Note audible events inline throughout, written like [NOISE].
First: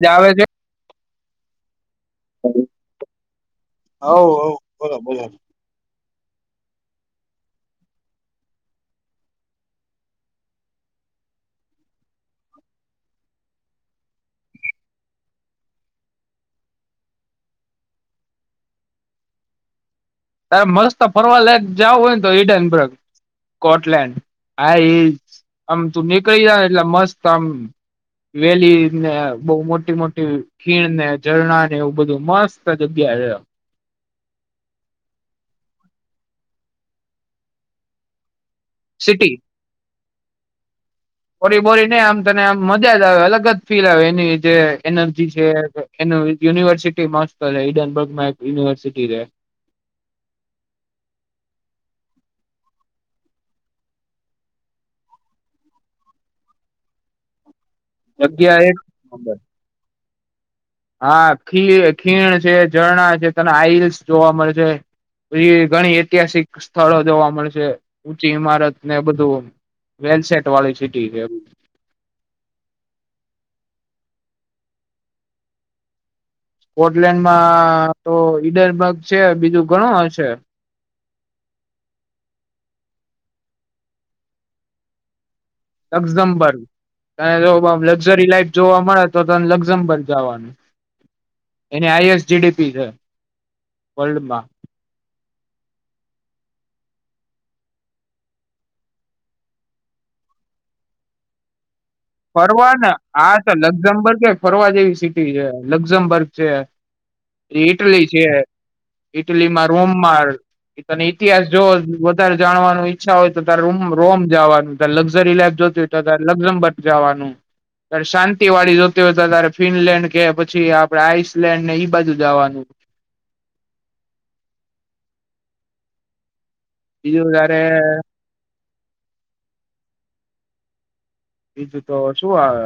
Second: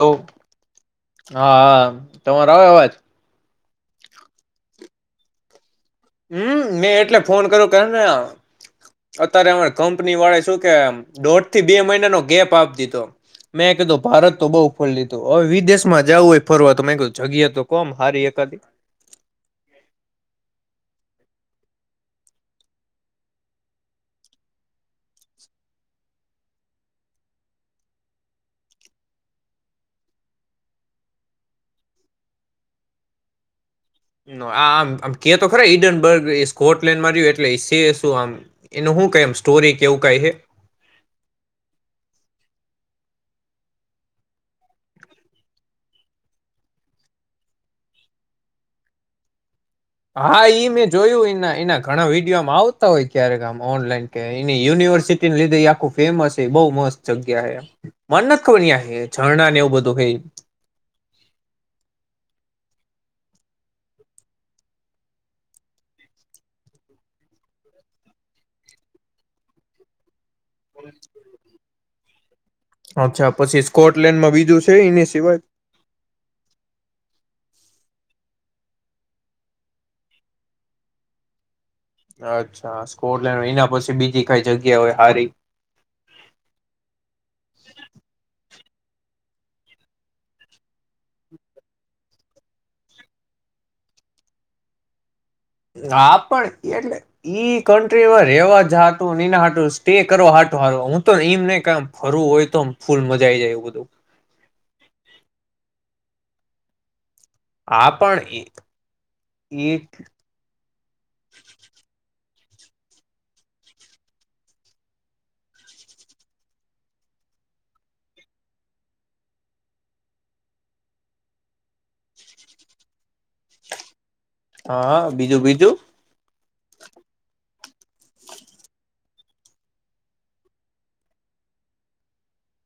લો આવે છે. હા, તમારો આવે અવાજ. હવ હવ બોલો બોલો. હમ મેં એટલે ફોન કર્યો કેન અત્યારે અમે કંપનીવાળા શું કે દોઢ થી બે મહિનાનો ગેપ આપ દીધો. મેં કીધું ભારત તો બઉ ફર લીધું. અવ વિદેશમાં જાવું હે ફરવા તો મેં કીધું જગ્યા તો કો આમ હારી એકાદી. તારે મસ્ત ફરવા લાયક જાવ હોય ને તો ઈડનબર્ગ. કોટલેન્ડ આ ઈ આમ તું નીકળી જાય એટલે મસ્ત આમ વેલીને બઉ મોટી-મોટી ખીણને, ઝરણાને એવું બધું મસ્ત જગ્યા આ આમ આમ કે તો ખરા ઈડનબર્ગ એ સ્કોટલેન્ડમાં રયુ એટલે શે શું આમ. એનું હું કઈ આમ સ્ટોરી કે એવું કઈ હે. ઓરી બોરી ને આમ તને આમ મજા જ આવે. અલગ જ ફીલ આવે એની જે એનર્જી છે. એનું યુનિવર્સિટી મસ્ત રેહ ઈડનબર્ગમાં એક યુનિવર્સિટી રે. હા ઈ મેં જોયું ઈના ઈના ઘણા વિડીયો આમ આવતા હોય ક્યારેક આમ ઓનલાઈન કે એની યુનિવર્સિટી લીધે આખું ફેમસ છે. બહુ મસ્ત જગ્યા હે મન નથ જગ્યા ખબર એક ન્યા હે નંબર ઝરણાને એવું બધું હે હા ખીર ખીણ છે. ઝરણા છે. તને આઈસ જોવા મળશે. બી ઘણી ઐતિહાસિક સ્થળો જોવા મળશે. ઊંચી ઇમારતને બધું વેલસેટ વાળી સિટી છે. અચ્છા. પછી સ્કોટલેન્ડમાં બીજું છે ઈની સિવાય? સ્કોટલેન્ડમાં તો ઈડરબર્ગ છે. બીજું ઘણું હશે. અચ્છા. સ્કોટલેન્ડ એના પછી બીજી કઈ જગ્યા હોય હારી. લક્ઝમબર્ગ. તાર જો આમ લકઝરી લાઈફ જોવા મળે. તો તન લક્ઝમબર્ગ જવાનું. એની આઈએસ જીડીપી છે વર્લ્ડમાં. હા પણ એટલે ઈ કન્ટ્રીમાં રેવા જ હાટુ ઈના હાટું સ્ટે કરવા હાટું હાર હું તો ઈમ નઈ ક ફરવા ન. આ તો લક્ઝમબર્ગ કાઈ ફરવા જેવી સિટી છે. લક્ઝમબર્ગ છે. એ હા ઈટલી પણ છે. ઈ ઈટલીમાં ઈ રોમ માર. ઈ તને ઈતિહાસ જો જાણવાનું ઈચ્છા હોય તો તાર રોમ રોમ જાવાનું. તાર લક્ઝરી લાઈફ જોતી હોય તો તારે લક્ઝમબર જાવાનું. તાર શાંતિ વાળી જોતી હોય તો તારે ફિનલેન્ડ કે પછી આપડે આઈસલેન્ડ ને ઈ બાજુ જાવાનું. હન બીજું બીજું. [UNINTELLIGIBLE] તારે બીજું તો શું આવે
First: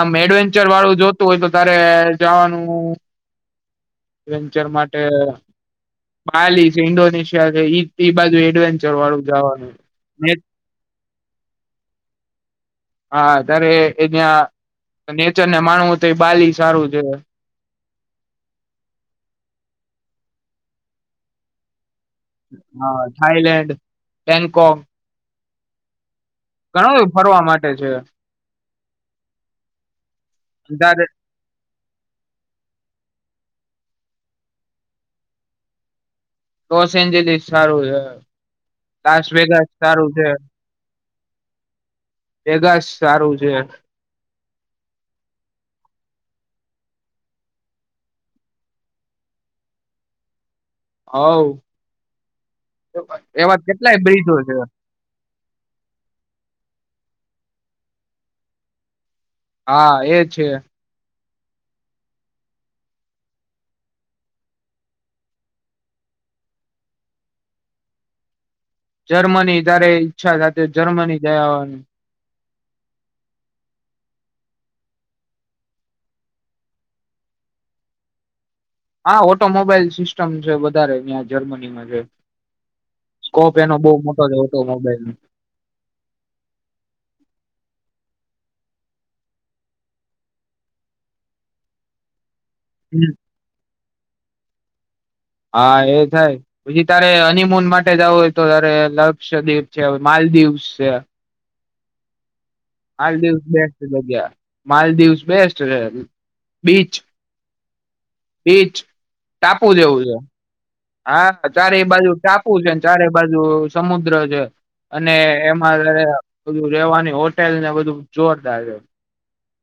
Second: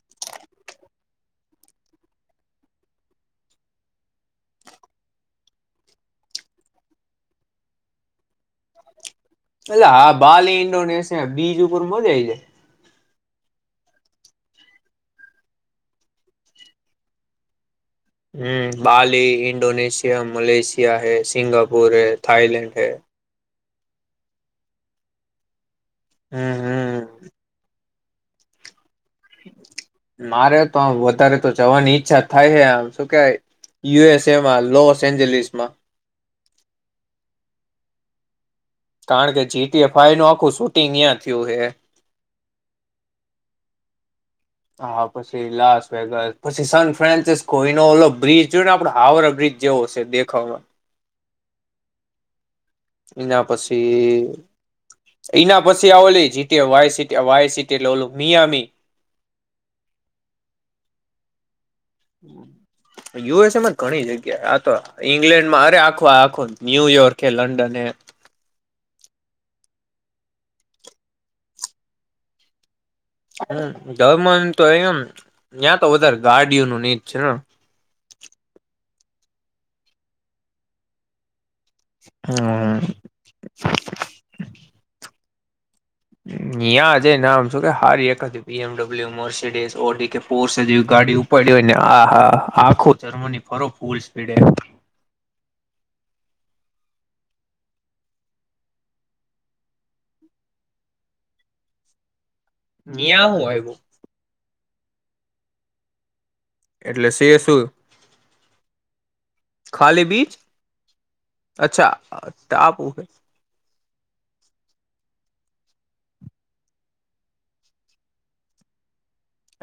આમ એડવેન્ચર વાળું જોતું હોય, તો તારે જવાનુંડન્ચર માટે માલી છે, ઇન્ડોનેશિયા છે બાજુ એડવેન્ચર વાળું. જવાનું એટ હા બાલી ઇન્ડોનેશિયા બીજ ઉપર મજ જાય. હા ત્યારે એ ત્યાં નેચરને માણવું તો, એ બાલી સારું છે. હમ બાલી ઇન્ડોનેશિયા મલેશિયા હૈ. સિંગાપુર હૈ. થાઈલન્ડ હૈ હા થાઈલેન્ડ બેન્કોક. હમ ઘણું એ હમ ફરવા માટે છે. મારે તો આ તારે વધારે તો જવાની ઈચ્છા થાય છે, આમ શ કે યુએસ એમાં લોસ એન્જલસ માં લોસ એન્જલસ સારું છે. તાસ કારણ કે ભેગાસ સારું જીટીએફઆઈ નું છે, આખું શૂટિંગ ત્યાં થયું હે ભેગાસ સારું છે. હા પછી લાસ વેગસ પછી સાન ફ્રાન્સિસ કોઈનો ઓલો બ્રિજ જો ને આપડો હાવરા બ્રિજ જેવો છે. તે ખબર? આવવ. એના પછી છે એના, પછી આવો લે જ વ સટી વ સિટીટે લલું મયામી હા એ છે. યુએસએમાં ઘણી જગ્યા આ તો ઈંગ્લેન્ડ માં અરે આખો આખો ન્યુયોર્ક હ લંડન હ જર્મની તારે ઈચ્છા થ જર્મની જયાય. હમ દમન તો એમ ત્યાં તો વધારે ગાડીઓનું નીચ છે ને. હા ઓટોમોબાઈલ સિસ્ટમ છે, વધારે ત્યાં જર્મની. સ્કોપ એનો બહ મોટો જ હતો મોબાઈલ ન ્યાં જ ને આમ શ કે હારી એકા પીએમડબલ્યુ મર્સિડીસ ઓડી કે પોરસે જેવી ગાડી ઉપડ હોય ને આ હાા. આખો નો જર્મની પરરોફ. ફૂલ સ્પીડે. હા એ થાય પછી તારે હનીમુન માટે જવું હોય તો તારે લક્ષદ્વીપ છે માલદીવ છે. હાલ ન્યા દિવસ હું આવ્યું બેસ્ટ થગ્યા માલ દિવસ બેસ્ટ છે. બીચ એટલે શે શું? બીચ ટાપુ જેવું ખાલી છે બીચ હા ચારે બાજુ ટાપુ છે, ને ચારે બાજુ. સમુદ્ર છે અને એમાંારે બધું રેવાની હોટેલ ને બધું જોરદાર છે.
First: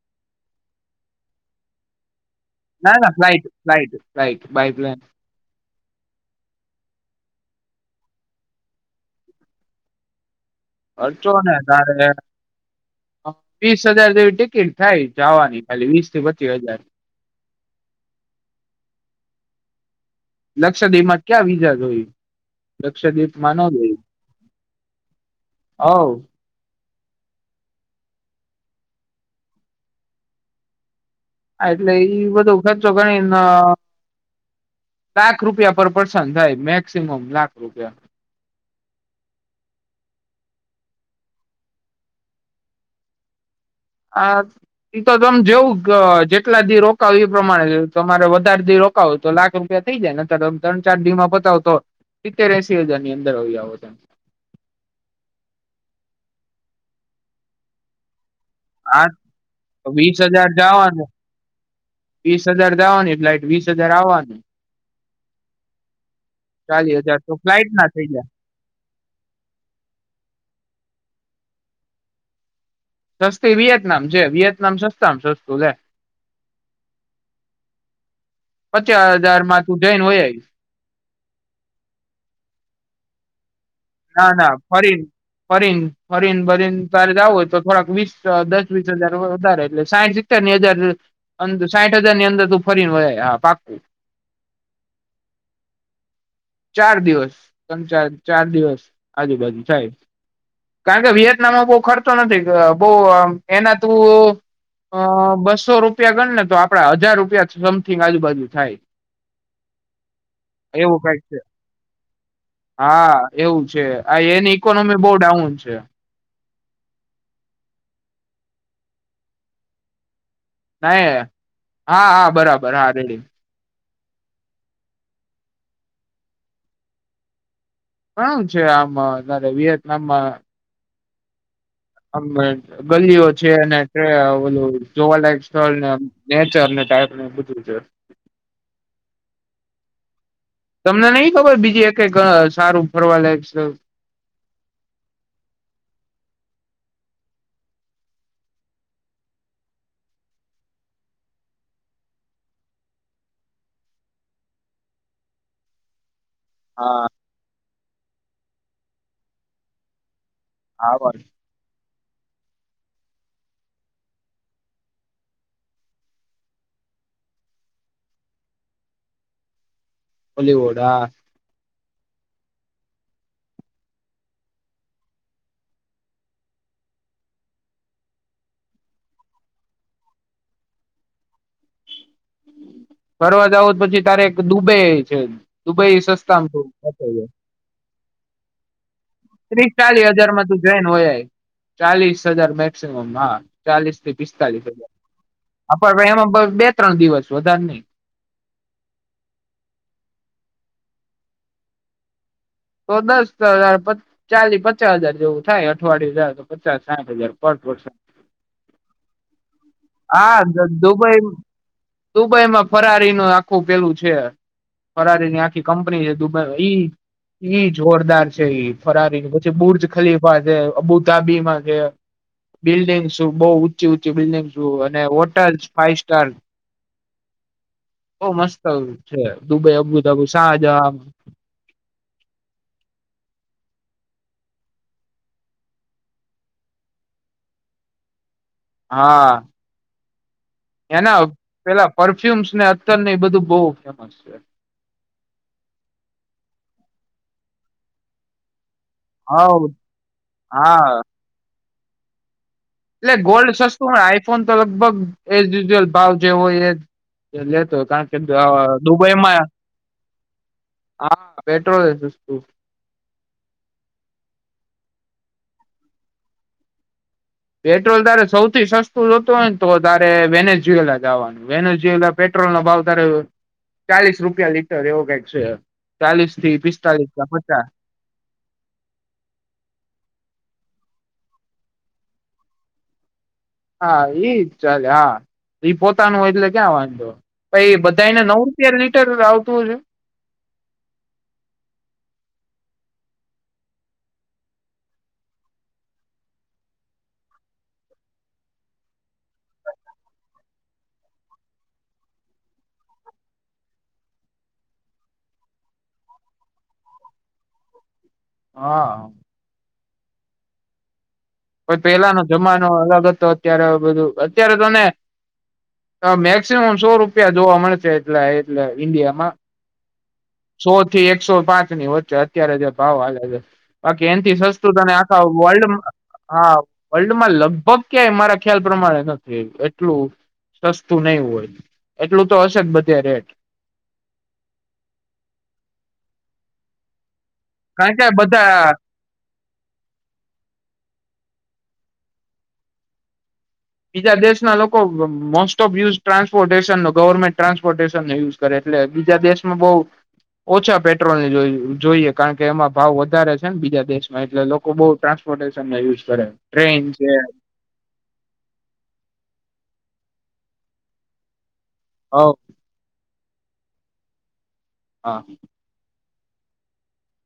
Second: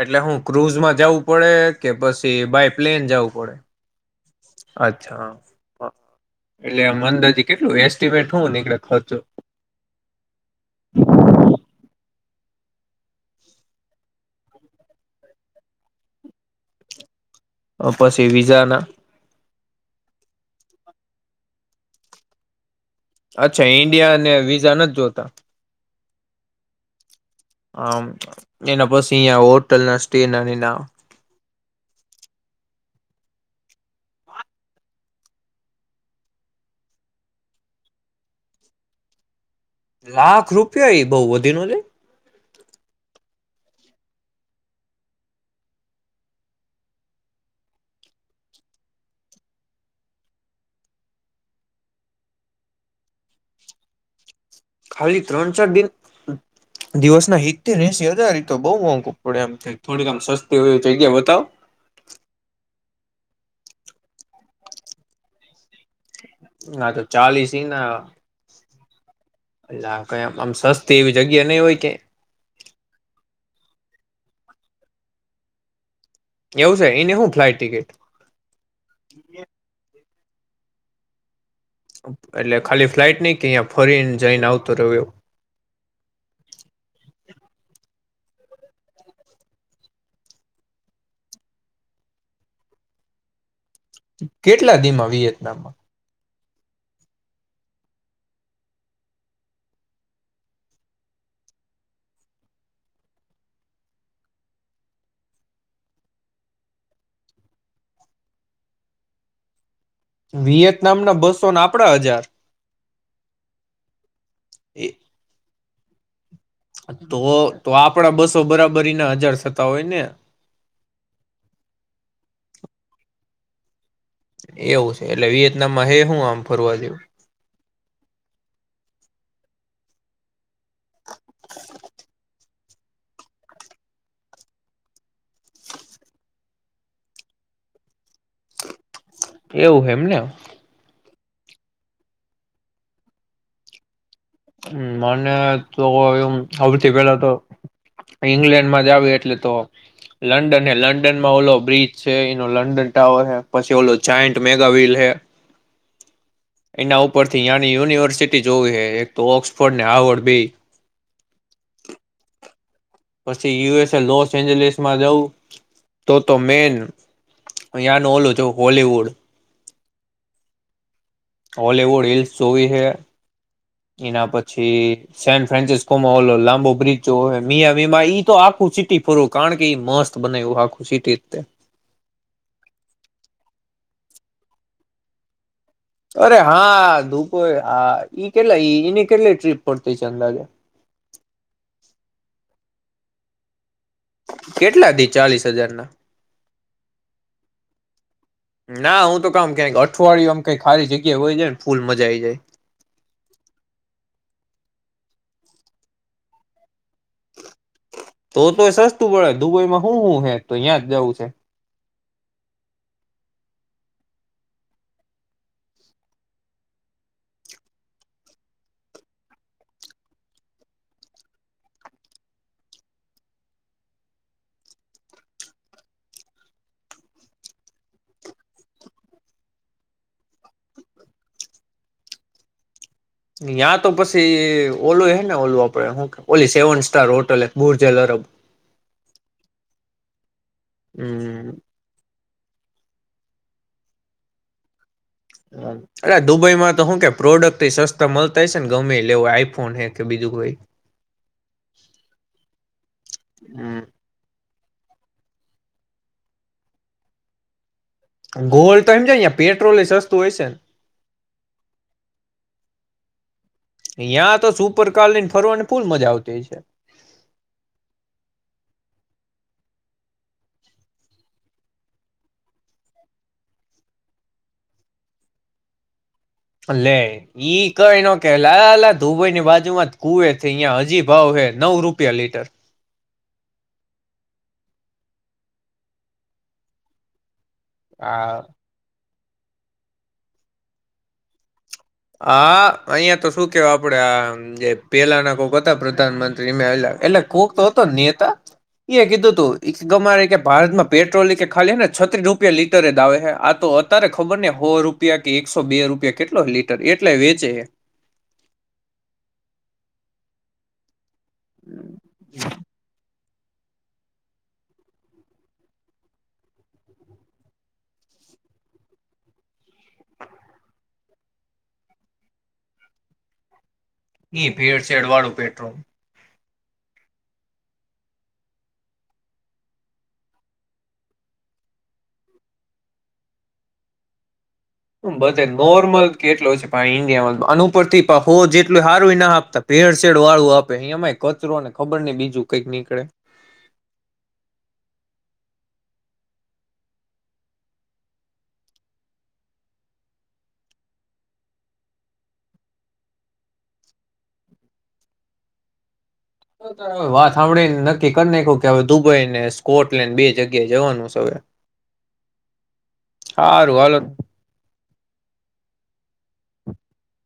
એટલે હું ક્રુઝમાં જવું પડે કે બસ? બાય ના પ્લેન ના જવું ફ્લાઇટ પડે ફ્લાઇટ ફ્લાઇટ બાય પ્લેન અચ્છા એટલે આ મંદરથી કેટલું વઠું કળ ખચો [UNINTELLIGIBLE] હચો ને તારે. વીસ હજાર જેવી ટિકિટ થાય જવાની ખાલી વીસ થી પચીસ હજાર. પછી વિઝાના? લક્ષદ એમાં ક્યાં વિીજા જોયું? અચ્છા ઈન્ડિયા અને વિઝા નથી જોતા હવ હા, હ એના પછી હોટલ ના સ્ટે ના ને એના હા એટલે બધો ખર્ચો ગણીને લાખ રૂપિયા પર પર્સન થાય મેક્સિમમ લાખ રૂપિયા લાખ રૂપિયા એ બહ વધી ન છેે આ એ તો તમે જેવું જેટલા દી રોકાવ એ પ્રમાણે તમારે વધારે દી રોકાવો તો લાખ રૂપિયા થઈ જાયને તો તમે ત્ર ચાર દી માં પતાવો તો સિત્તેર એસીી હજારની અંદર આવી આવો ત હાલી ત્રણ ચાર દિન દિવસના હિતથી એસી હજાર તો બહુ મોંઘું પડે એમ આ થોડીક આમ વીસ હજાર સસ્તી હોય એવી જગ્યા બતાવ વાની ફ્લાઇટ વીસ હજાર આવવાની ચાલીસ હજાર તો ફ્લાઇટ ના થઇ ગયા અહ કમ આમ સસ્તી એવી જગ્યા નહી હોય કે સસ્તી વિયતનામ જે વિયેતનામ સસ્તામ સસ્તું લે એવું છે એને હું ફ્લાઇટ ટિકિટ પચા હજારમાં તું જયન વહયાય [INAUDIBLE] એટલે ખાલી ફ્લાઇટ ની કે અહી ના ના ફરીન ફરીન ફરીન ભરીન તારે જ આવ તો થોડાક વીસ દસ વીસ હજાર વધારે એટલે સાઈઠ સિત્તેર ની હજાર સાઈઠ હજાર ની અંદર તું ફરીને હા પાકું કેટલા દીમા વિયેતનામ ચાર દિવસ ચાર ચાર દિવસ આજુબાજુ થાય કારણ કે વિયેતનામમાં બહુ ખર્ચો નથી બહ એના તું બસો રૂપિયા ગણને તો આપડા હજાર રૂપિયા સમથિંગ આજુબાજુ થાય એવું વિયેતનામ કઈક ના બસ છે સો ના આપડા હજાર હા એવું છે હા એની એ ઇકોનોમી બઉ ડાઉન છે તો તો આપણા બસો બરાબર એના હજાર થતા હોય ને ના હા હા બરાબર હા રેડી એવું છે એટલે એ વિહતનામમા હે હું આમ ફરવા જેવું કણ છે આમ અતરે વિયેતનામમાં [INAUDIBLE] આમ ગલીઓ છે અને ઓલું જોવાલાયક સ્થળ ને નેચર ને ટાઈપ નુ બધું છે એવું હે એમને તમને નઈ ખબર બીજી એક સારું ફરવા લાયક છે હ મને તો એમ સથી પેલા તો ઈંગ્લેન્ડમાં જ આવી એટલે તો લંડન હે લંડનમાં ઓલો બ્રિજ છે એનો લંડન ટાવર હ પછી ઓલો જાયન્ટ મેગાવલ હે એના હા ઉપરથી યાની યુનિવર્સ જોવી હ એક તો ઓક્સફોર્ડ ને આવડ બે હા બર પછી યુએસ લોસ એન્જલસમાં જવું તો તો મેન અંનું ઓલું છું હોલવુડ બલીવુડા હોલિવૂડ હિલ્સ જોવી હ એના પછી સે ફન્સિસ્કો લાંબો બ્રિજ મિયામીમા તો આખું સિટીર કારણ કે મસ્ત બના આખું સિટી ફરવા જાવો પછી તારે એક દુબઈ છે દુબઈ અરે સસ્તામાં હા થોડું ધુપ હા કેલાની ત્રીસ ચાલીસ હજાર માં તું જોઈન હોય ચાલીસ હજાર મે શમ કેટલાથી ચાલીસ હજાર હા ના પણ એમાં બે ત્રણ દિવસ વધારે નઈ ના હું તો કામ કે અઠવાડિયમ કઈ ખલી જગ્યા હોય ફૂલ મજા આ આવી જાય તો દસ હ ચા પચાસ હજાર જેવું થાય અઠવાડય હજાર તો પચાસ સાઠ હજાર પર પર્સન તો તોય સસ્તું પડે દુબઈમાં હું હું હે તો હા ત્યાં જ જઉં દુબઈ છે દુબઈમાં ફરારી ન આખું પેલું છે ફરારીની આખી કંપની છે દુબઈ ઈ ઈ જોરદાર છે ઈ ફરારી પછી બુર્જ ખલીફા છે અબુ તાબીમાં છે બિલ્ડિંગ્સ બહ ઊંચી ઊંચી બિલ્ડિંગ અને હોટલ ફાઈવ સ્ટાર બહ મસ્ત છે દુબઈ અબુ તબુ શા જવાનું યાં તો પછી ઓલું હે ને ઓલું આપડે શું ઓલી સેવન સ્ટાર હોટલ બુર્જલ અરબ હા એના હમ પેલા પર ફ્યુમ્સ ને અત્યાર એ બધું બહ ફેમસ છે અ દુબઈ માં તો હું કે પ્રોડક્ટ થી સસ્તા મળતા હો છે ગમેવું હ આઈફોન હે કે બીજું કોઈ [INAUDIBLE] હા એટલે ગોલ્ડ સસ્તું આઈફોન તો લગ લગભગ એન્અલ ભાવ જે હોય એ લેતો કારણ કે અ ગોલ્ડ તો એમ છેં દુબઈમાં પેટ્રોલ સસ્તું હોય છે હા પેટ્રોલ એ સસ્તું ને યાં તો સુપર કાર લઈ ને ફરવાની ભૂલ મજા આવતી છે પેટ્રોલ તારે સૌથી સસ્તું જતું હોય ને તો તારે વેને જોયેલા જવાનું વેને જોુયેલા પેટ્રોલ નો ભાવ તારે ચાલીસ રૂપિયા લીટર એવો કંઈક છે ચાલીસ થી લે પિસ્તાલીસ કે ઈ પચાસ કઈ ન કે લ લ દુબઈની બાજુ માં જ કુવે છે અહિયાં હ જી ભાવ હે નવ રૂપિયા લીટર હા એઈજ ચાલે હા ઈ પોતાનું એટલે ક્યાં વાંધો પછ બધા એને નવ આ રૂપિયાર લીટર આવતું હ છે હા અહિયાયા તો શું કેવ આપડે આમ જે પેલાના કોક હતા પ્રધાનમંત્રીલા એટલે કોક તો હતો નેતા એ કીધું તું ગમારે કે ભારતમાં પેટ્રોલ કે ખાલીને છત્રીસ રૂપિયા લીટર જ આવે છે આ તો અત્યારે ખબર ને હો રૂપિયા કે એકસો બે રૂપિયા કેટલો લીટ એટલે વેચે હા કો પેલાનો જમાનો અલગ જ તો અત્યારે બધું અત્યારે તોને મેક્સિમમ સો રૂપિયા જોવા મળશે એટલે એટલે ઈન્ડિયામાં સો થી એકસો પાંચ ની વચ્ચે અત્યારે જે ભાવ આવે છે બાકી એનથી ઈ સસ્તું અને ભેળસેળ આખા વાળું વર્લ્ડ પેટ્રોલ હા વર્લ્ડમાં લગભગ ક્યાંય મારા ખ્યાલ પ્રમાણે નથી એટલું સસ્તું નહી હોય એટલું તો હશે જ બધે રેટ મ બધ નોર્મલ કેટલો છે પા ઇન્ડિયા અનુ કારણ ઉપરથી કે હો બધા જેટલું હારું ના આપતા ભેળસેેડ વાળું આપે અહીયામાં કચરો ને ખબર નહ બીજું કંઈક નીકળે બીજા દેશના લોકો મોસ્ટ ઓફ યુઝ ટ્રાન્સપોર્ટેશનનો ગવર્મેન્ટ ટ્રાન્સપોર્ટેશનનો યુઝ કરે એટલે બીજા દેશમાં બહુ ઓછા પેટ્રોલને જોઈએ કારણ કે એમાં ભાવ વધારે છે ને બીજા દેશમાં એટલે લોકો બહ ટ્રાન્સપોર્ટેશન યુઝ કરે ટ્રેન છે વાત સાંભળીને નક્કી કરી નાખ્યું કે હવે દુબઈ ને સ્કોટલેન્ડ બે જગ્યાએ જવાનું છે. હવે હો હારુ હાલો હા. [INAUDIBLE]